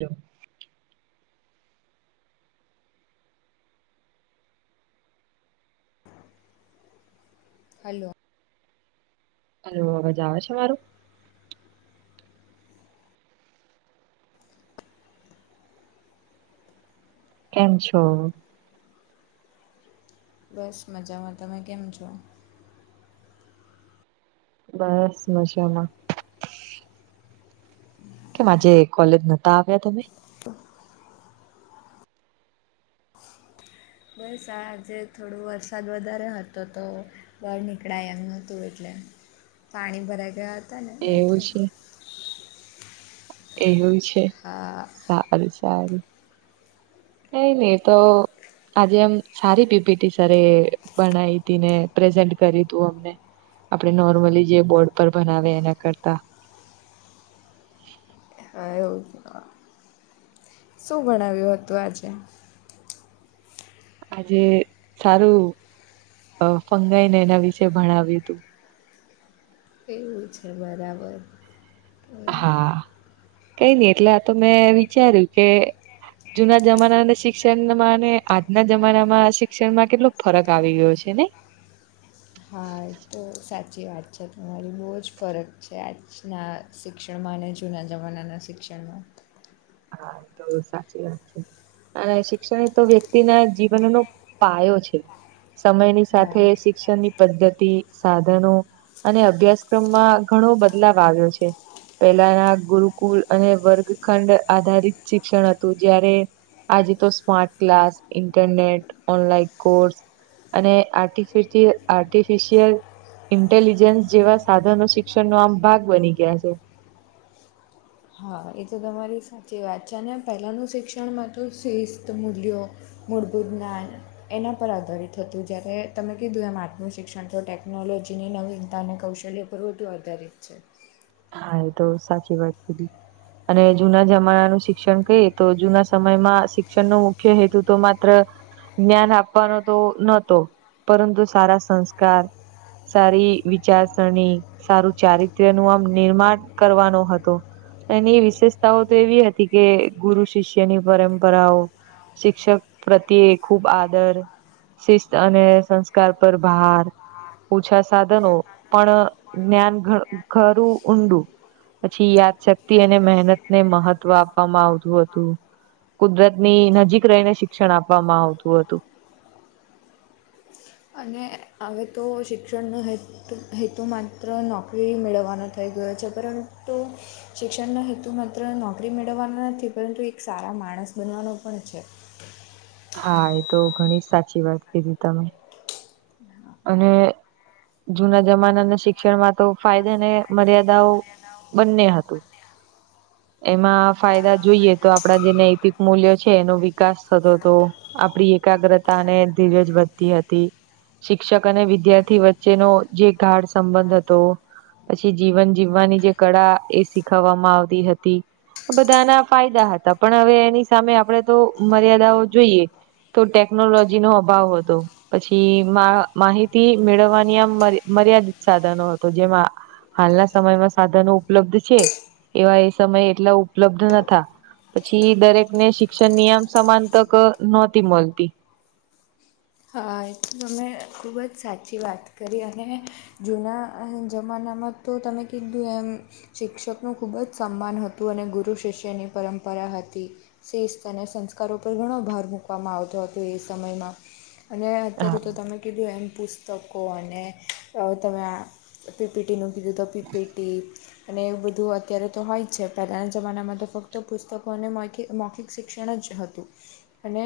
હ. હાલો. હ અવેજ આવે છે મારુ? કેમ છો? બસ મજામાં, તમે કેમ છો? બસ મજામાં. કેમ અજે કોલેજ નતા આવ્યા તમે? બસ આ આજે થોડો વરસાદ વધારે હતો તો ઘર નીકળ્યા એમ નતું એટલે પાણી ભરા ગયા હતા ને એવું એટલે. છે એવું છે? હા. સારું સારું. કઈ ની એ તો આજે એમ સારી પીપીટી સર બનાવી હતી ને પ્રેઝન્ટ કર તું અમને. આપણે નોર્મલી જે બોર્ડ પર બનાવે એના કરતા. [unintelligible] શું ભણાવ્યું હતું આજે? આજે સારું ફંગાઈને એના વિશે ભણાવ્યું હતું. એવું છે, બરાબર. એમ. હા, કઈ નઈ એટલે આ તો મેં વિચાર્યું કે જુના જમાનાના શિક્ષણમાં ને આજના જમાનામાં શિક્ષણમાં કેટલો ફરક આવી ગયો છે, ને? હા એતો તો સાચી વાત છે, તમારી બહુ જ ફરક છે, આજના શિક્ષણમાં અને જૂના જમાનાના શિ ક્ષણમાં. હા તો સાચી વાત છે. અને શિક્ષણ તો વ્યક્તિના જીવનનો પાયો છે. સમયની સાથે હા શિક્ષણની પદ્ધતિ, સાધનો અને અભ્યાસક્રમમાં ઘણો બદલાવ આવ્યો છે. પહેલાના ગુરુકુલ અને વર્ગ ખંડ આધારિત શિક્ષણ હતું જ્યારે આજ તો smart, class, internet online course અને આટ આર્ટિફિશિયલ ઇન્ટેલિજન્સ જેવા સાધનો શિક્ષણનો આમ ભાગ બની ગયા છે. હા એ તો તમારી સાચી વાત છે ને પહેલાંનું શિક્ષણમાં તો શિસ્ત, મૂલ્યો મુળબૂદના એના પર આધારિત હતું, જ્યારે તમે કીધું એમ આત્મ શિક્ષણ તો ટેકનોલોજીની નવીનતા અને કૌશલ્ય ઋતુ આધારિત છે હા, એ તો સાચી વાત કીધી. અને જુના જમાનાનું શિક્ષણ કહીએ, તો જુના સમયમાં શિક્ષણનો મુખ્ય હેતુ તો માત્ર જ્ઞાન આપવાનો તો નતો, પરંતુ સારા સંસ્કાર સારી વિચારસરણી, સારું ચારિત્ર્યનું આમ નિર્માણ કરવાનો હતો. એની વિશેષતાઓ તો એવી હતી કે ગુરુ શિષ્યની પરંપરાઓ શિક્ષક પ્રત્યે ખૂબ આદર શિસ્ત અને સંસ્કાર પર ભાર ઓછા સાધનો, પણ જ્ઞાન ઘ ઘરું ઊંડું, પછી યાદશક્તિ અને મહેનત ને મહત્વ આપવામાં આવતું હતું. કુદરતની નજીક રહીને શિક્ષણ આપવામાં આવતું હતું. અને અવે તો શિક્ષણનો હે હેતુ માત્ર નોકરી મેળવવાનો થઈ ગયો છે, પરંતુ શિક્ષણનો હેતુ માત્ર નોકરી મેળવવાનો નથી, પરંતુ એક સારા માણસ બનવાનો પણ છે. હા, એ તો ઘણી સાચી વાત કીધી તમે. હા હા અને જુના જમાનાના શિક્ષણમાં તો ફાયદા અને મર્યાદાઓ, બંને હતું. એમાં ફાયદા જોઈએ તો આપડા જે નૈતિક મૂલ્યો છે, એનો વિકાસ થતો તો, આપણી એકાગ્રતા અને ધીરજ વધતી હતી, શિક્ષક અને વિદ્યાર્થી વચ્ચેનો જે ગાઢ સંબંધ હતો, પછી જીવન જીવવાની જે કળા એ સીખવવામાં આવતી હતી, તી. બધાના ફાયદા હતા, પણ હવે એની સામે આપણેે તો મર્યાદાઓ જોઈએ, તો ટેકનોલોજી નો અભાવ હતો, પછી મા, માહિતી મેળવવાની આમ મર્યાદિત સાધનો હતો જેમાં આ હાલના સમયમાં સાધનો ઉપલબ્ધ છે, એવા એ સમયે એટલા ઉપલબ્ધ નતા. પછી દરેક ને શિક્ષણની આમ સમાન તક નહોતી મળતી. હા, એ તો અમે ખૂબ જ સાચી વાત કરી અને, જૂના અ જમાનામાં તો તમે કીધું, એમ શિક્ષકનું ખૂબ જ સન્માન હતું અને ગુરુ શિષ્યની પરંપરા હતી સિસ્થ અને સંસ્કારો પર ઘણો ભાર મૂકવામાં આવતો હતો એ સમયમાં. અને હા અત્યારે તો તમે કીધું એમ પુસ તકો અને તમે પીપીટીનું કીધું તો પીપીટી અને એ બધું અત્યારે તો હોય જ છે. પહેલાના જમાનામાં તો ફક્ત પુસ્તકોને મૈખિક, મૌખિક શિક્ષણ જ હતું અને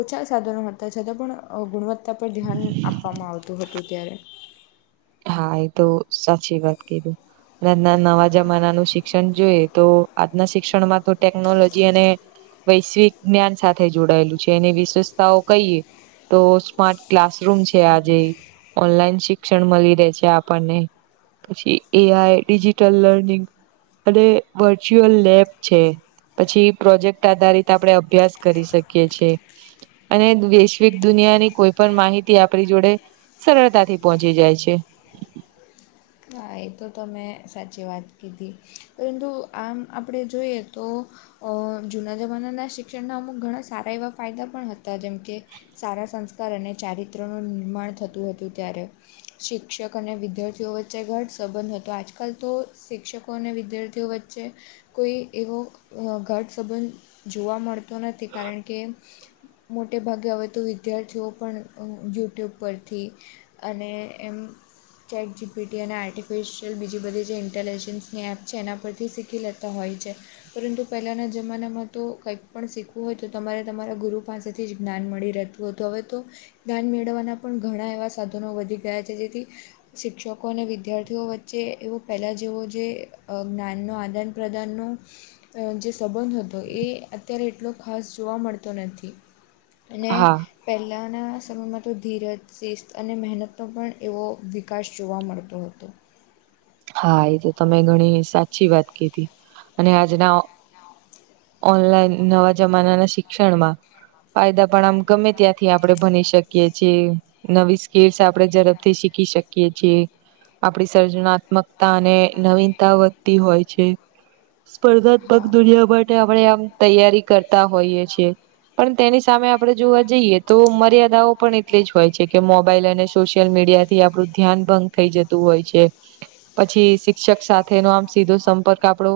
ઓછા સાધનો હતા છતાં પણ, ગુણવત્તા પર ધ્યાન આપવામાં આવતું હતું, ત્યારે હા, એ તો સાચી વાત કીધી. ના નનવા જમાનાનું શી ક્ષણ જોઈએ તો, આજના શિક્ષણમાં તો ટેકનોલોજી અને વૈશ્વિક જ્ઞાન સાથે જોડાયેલું છે. એની વિસેષતાઓ કહીએ તો સ્માર્ટ ક્લાસરૂમ છે આજે, ઓનલાઈન શિક્ષણ મલી છે આપણને, પછી એઆઈ, ડિજિટલ લર્નિંગ, અને વર્ચ્યુઅલ લેબ છે, પછી પ્રોજેક્ટ આધારિત આપણે અભ્યાસ કરી સકીએ છે. અને વૈશ્વિક દુનિયાની કોઈ પણ માહિતી આપણી જોડે સરળતાથી પહોંચી જાય છે. હા, એ તો તમેં સાચી વાત કીધી. પરંતુ આમ આપણે જોઈએ તો, અ જૂના જમાનાના શિક્ષણના અમુક ઘણા સારા એવા ફાયદા પણ હતા, જેમ કે સારા સંસ્કાર અને ચારિત્રનું નિર્માણ થતું હતું ત્યારે. શિક્ષક અને વિદ્યાર્થીઓ વચ્ વચ્ચે ઘઢ સંબંધ હતો. આજકાલ તો શિક્ષકો અને વિદ્યાર્થીઓ વચ્ચે કોઈ એવો ઘટ સંબંધ જોવા મળતો નથી. કારણ કે મોટે ભાગે હવે તો વિદ્યાર્થીઓ પણ યુટ્યુબ પરથી અને એમ ચેટ જી-' પીટી અને આર્ટિફિશિયલ બીજી બધી જે ઇન્ટેલિજન્સની એપ છે, એના પરથી શીખી લેતા હોય છે. પરંતુ પહેલાંના જમાનામાં તો, કંઈક પણ શીખવું હોય તો તમારે તમારા ગુરુ પાસેથી જ્ઞાન મળી રહે. હવે તો જ્ઞાન મેળવવાના પણ ઘણા એવા સાધનો વધી ગયા છે. જેથી શિક્ષકો લોકો અને વિદ્યાર્થીઓ વચ્ચે, એવો પહેલાં જેવો જે જ્ઞાનનો આદાન પ્રદાનનો જે સંબંધ હતો, એ અત્યારે એટલો ખાસ જોવા મળતો નથી. અને. હા પહેલાંના સમયમાં તો ધીરજ શિસ્ત અને મહેનતનો પણ એવો વિકાસ જોવા મળતો હતો. હા! એ તો તમે ઘણી સાચી વાત કધી. અને આજના ઓનલાઈન નવા જમાનાના શિક્ષણમાં ફાયદા પણ આમ ગમે ત્યાંથી આપણે ભની શકીએ નવી સ્કીલ્સ આપણેે ઝડપથી શીખી શકીએ છીએ આપડી સર્જનાત્મકતા અને નવીનતા વધતી હોય છે. સ્પર્ધાત્મક હા દુનિયા માટે આપણે આમ તૈયારી કરતા હોઈએ છીએ. પણ તેની સામે આપણે જોવા જઈએ તો, મર્યાદાઓ પણ એટલી જ હોય છે. કે મોબાઈલ અને સોશિયલ મીડિયા-' થી આપણું ધ્યાન ભંગ થઈ જતું હોય છે. પછી શિક્ષક સાથેનો આમ સીધો સંપર્ક આપણો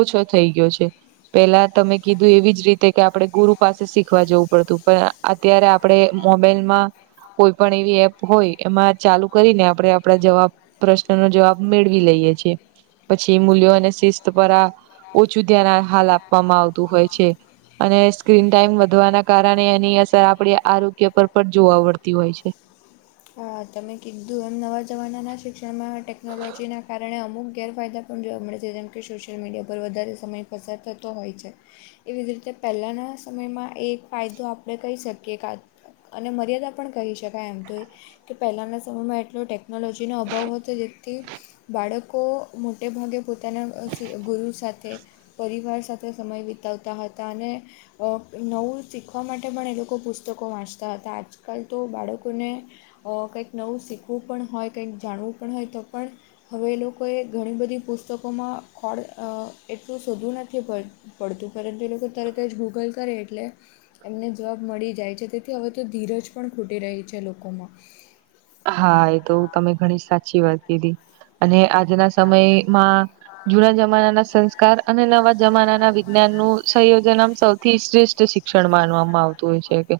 ઓછો થઈ ગયો છે. પેલા તમે કીધું એવી જ રીતે કે આપણે ગુરુ પાસે શીખવા જવું પડતું. પણ અત્યારે આપડે મોબાઈલ માં કોઈ પણ એવી એપ હોય, એમાં ચાલુ કરીને આપણેે આપડા જવાબ પ્રશ્ન ન જવાબ મેળવી લઈએ છીએ પછી મૂલ્યો અને શિસ્ત પર આ ઓછું ધ્યાન હાલ આપવામાં આવતું હોય છે. અને સ્ક્રીન ટાાઈમ વધવાના કારણે, એની અસર આપડી આરોગ્ય પર પણ જોવા મળડતી હોય છે. તમે કીધું એમ નવા જમાનાના શિક્ષણમાં ટેકનોલોજીના કારણે અમુક ગેરફાયદા પણ જોવા મળે છે. જેમ કે સોશિયલ મીડિયા પર વધારે સમય પસાર થતો હોય છે. એવી જ રીતે પહેલાના સમયમાં એક ફાયદો આપણે કહી શકીએ અને મર્યાદા પણ કહી શકાય એમ તો એ કે પહેલાંના સમયમાં એટલો ટેકનોલોજીનો અભાવ હતો. જેથી બાળકો મોટે ભાગે પોતાના ગુરુ સાથે પરિવાર સાથે સમય વિતાવતા હતા. અને નવું શીખવા માટે, પણ એ લોકો પુસ્તકો વાંચતા હતા. આજકાલ તો બાળકોને કંઈક નવું શીખવું પણ હોય, કંઈક જાણવું પણ હોય તો પણ હવે એ લોકોએ ઘણી બધી પુસ્તકોમાં ખોળ એટલું શોધવું નથી પડતુ પડતું. પરંત એ લોકો તરત જ ગૂગલ કરે એટલે એમને જવાબ મળી જાય છે. તેથી હવે તો ધીરજ પણ ખૂટી રહી છે લોકોમાં હા! એ તો તમે ઘણી સાચી વાત કીધી. અને આજના સમયમાં જૂના જમાના ના સંસ્કાર અને નવા જમાના ના વિજ્ઞાન નું સંયોજન આમ સૌથી શ્રેષ્ઠ શ શિક્ષણ માનવામાં આવતું હોય છે. કે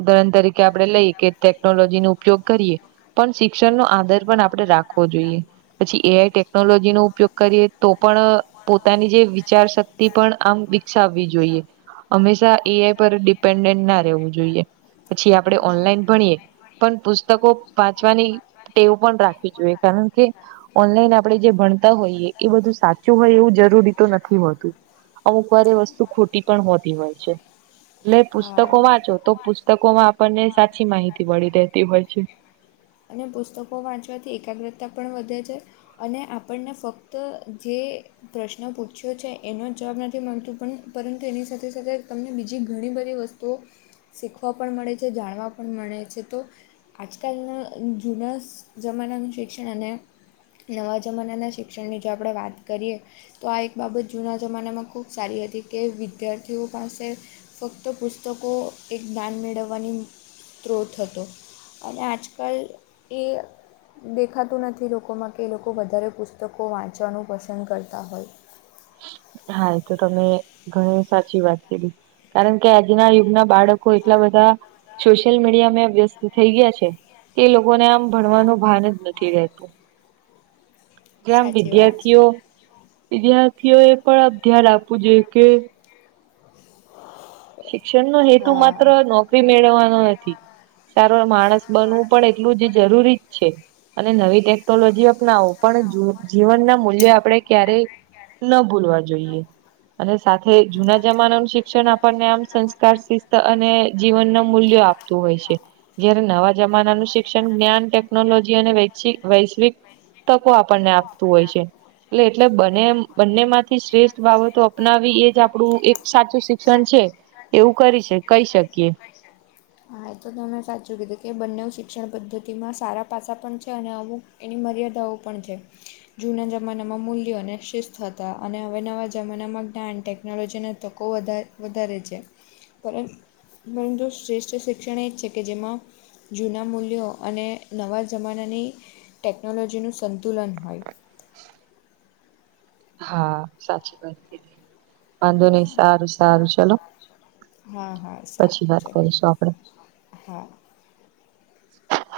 ઉદાહરણ તરીકે આપડણે લઈએ કે ટેકનોલોજી ન ઉપયોગ કરીએ પણ શિક્ષણ ન આધાર પણ આપણેે રાખવો જોઈએ. પછી એઆઈ ટેકનોલોજી નો ઉપયોગ કરીએ તો પણ પોતાની જે વિચાર શક્તિ પણ આમ વિકસાવવી જોઈએ. હંમેશા એઆઈ પર ડિપેન્ડન્ટ ના રહેવું જોઈએ. પછી આપણે ઓનલાઈન ભણીએ પણ પુસ્તકો વાંચવાની ટેવું પણ રાખવી જોઈએ. કારણ કે ઓનલાઈન આપણે જે ભણતા હોઈએ એ બધું સાચું હોય એવું જરૂરી તો નથી હોતું. અમુક વાર વસ્તુ ખોટી પણ હોતી હોય છે. એટલે હા પુસ્તકો વાંચો તો પુસ્તકો માં આપણને સાચી માહિતી મળી રહેેતી હોય છે. છે. અને પુસ્તકો વાંચવાથી એકાગ્રતા પણ વધે છે. અને આપણને ફક્ત જે પ્રશ્ન પૂછ્યો છે એનો જવાબ નથી મળતું પણ પરંતુ એની સાથે સાથે તમને બીજી ઘણી બધી વસ્તુ તો શીખવા પણ મળે છે જાણવા પણ મળે છે તો આજકાલના જૂના જમાનાનું શિક્ષણ અને નવા જમાનાના શિક્ષણની જો આપણે વાત કરીએ તો આ એક બાબત જૂના જમાનામાં ખૂબ સારી હતી કે વિદ્યાર્થીઓ પાસે ફક્ત પુસ્તકો એક જ્ઞાન મેળવવાની સ્ત્રોત હતો અને આજ કલ એ દેખાતું નથી લોકોમાં કે એ લોકો વધારે પુસ્તકો વાંચવાનું પસંદ કરતા હોય. હા એ તો તમે ઘણી સાચી વાત કીધી. કારણ કે આજના યુગના બાળકો એટલાં બધાં સોશિયલ મીડિયા મે વ્યસ્ત થઇ ગયા છે. એ લોકોને આમ ભણવાનું ભાન જ નથી રહેતું. જેમ સાચી વાત વિદ્યાર્થીઓ છે વિદ્યાર્થીઓ એ પણ ધ્યાન આપવું જોઈએ કે શિક્ષણ નો હેતુ માત્ર હા નોકરી મેળવવાનો નથી. સારો માણસ બનવું પણ એટલું જ જરૂરી જ છે અને નવી ટે ટલોજી અપનાવો પણ જીવનનાં મૂલ્ય આપણે ક્યારેય ન ભુલવા જોઈએ અને સાથે જૂના જમાનાનું શિક્ષણ આપ આપણને આમ સંસ્કાર શિસ્ત અને જીવન ને મૂલ્યો આપતું હોય છે. જયારે નવા જમાનાનું શિક્ષણ જ્ઞાન ટેકનોલોજી અને વે શિક વૈશ્વિક તકો આપણને આપતું હોય છે. એટલે એટલે બને એમ બંને માંથી શ્રેષ્ઠ બાબતો અપનાવી એ જ આપણું એક સાચું શ શિક્ષણ છે એવું કરી કહી શકીએ. હાચો તમે સાચું કીધું કે બંને શિક્ષણ પદ્ધતિમાં સારા પાછા પણ છે અને અમુક એની મર્યાદાઓ પણ છે. જૂના જમાનામાં મૂલ્યો અને શિસ્ત હતા અને હવે નવા જમાનામાં જ્ઞાન ટેકનોલોજીના તકો વધારે વધારે છે પર પરંતુ શ્રેષ્ઠ શિક્ષણ એ જ છે કે જેમાં જૂના મૂલ્યો અને નવા જમાનાની ટેકનોલોજીનું સંતુલન હોય. હા સાચી વાત કીધી. વાંધો નહી સારું સારું ચલો હ હા હા પછી સારું વાત ચાલો. કરીશું આપડે. હા. હ [inaudible]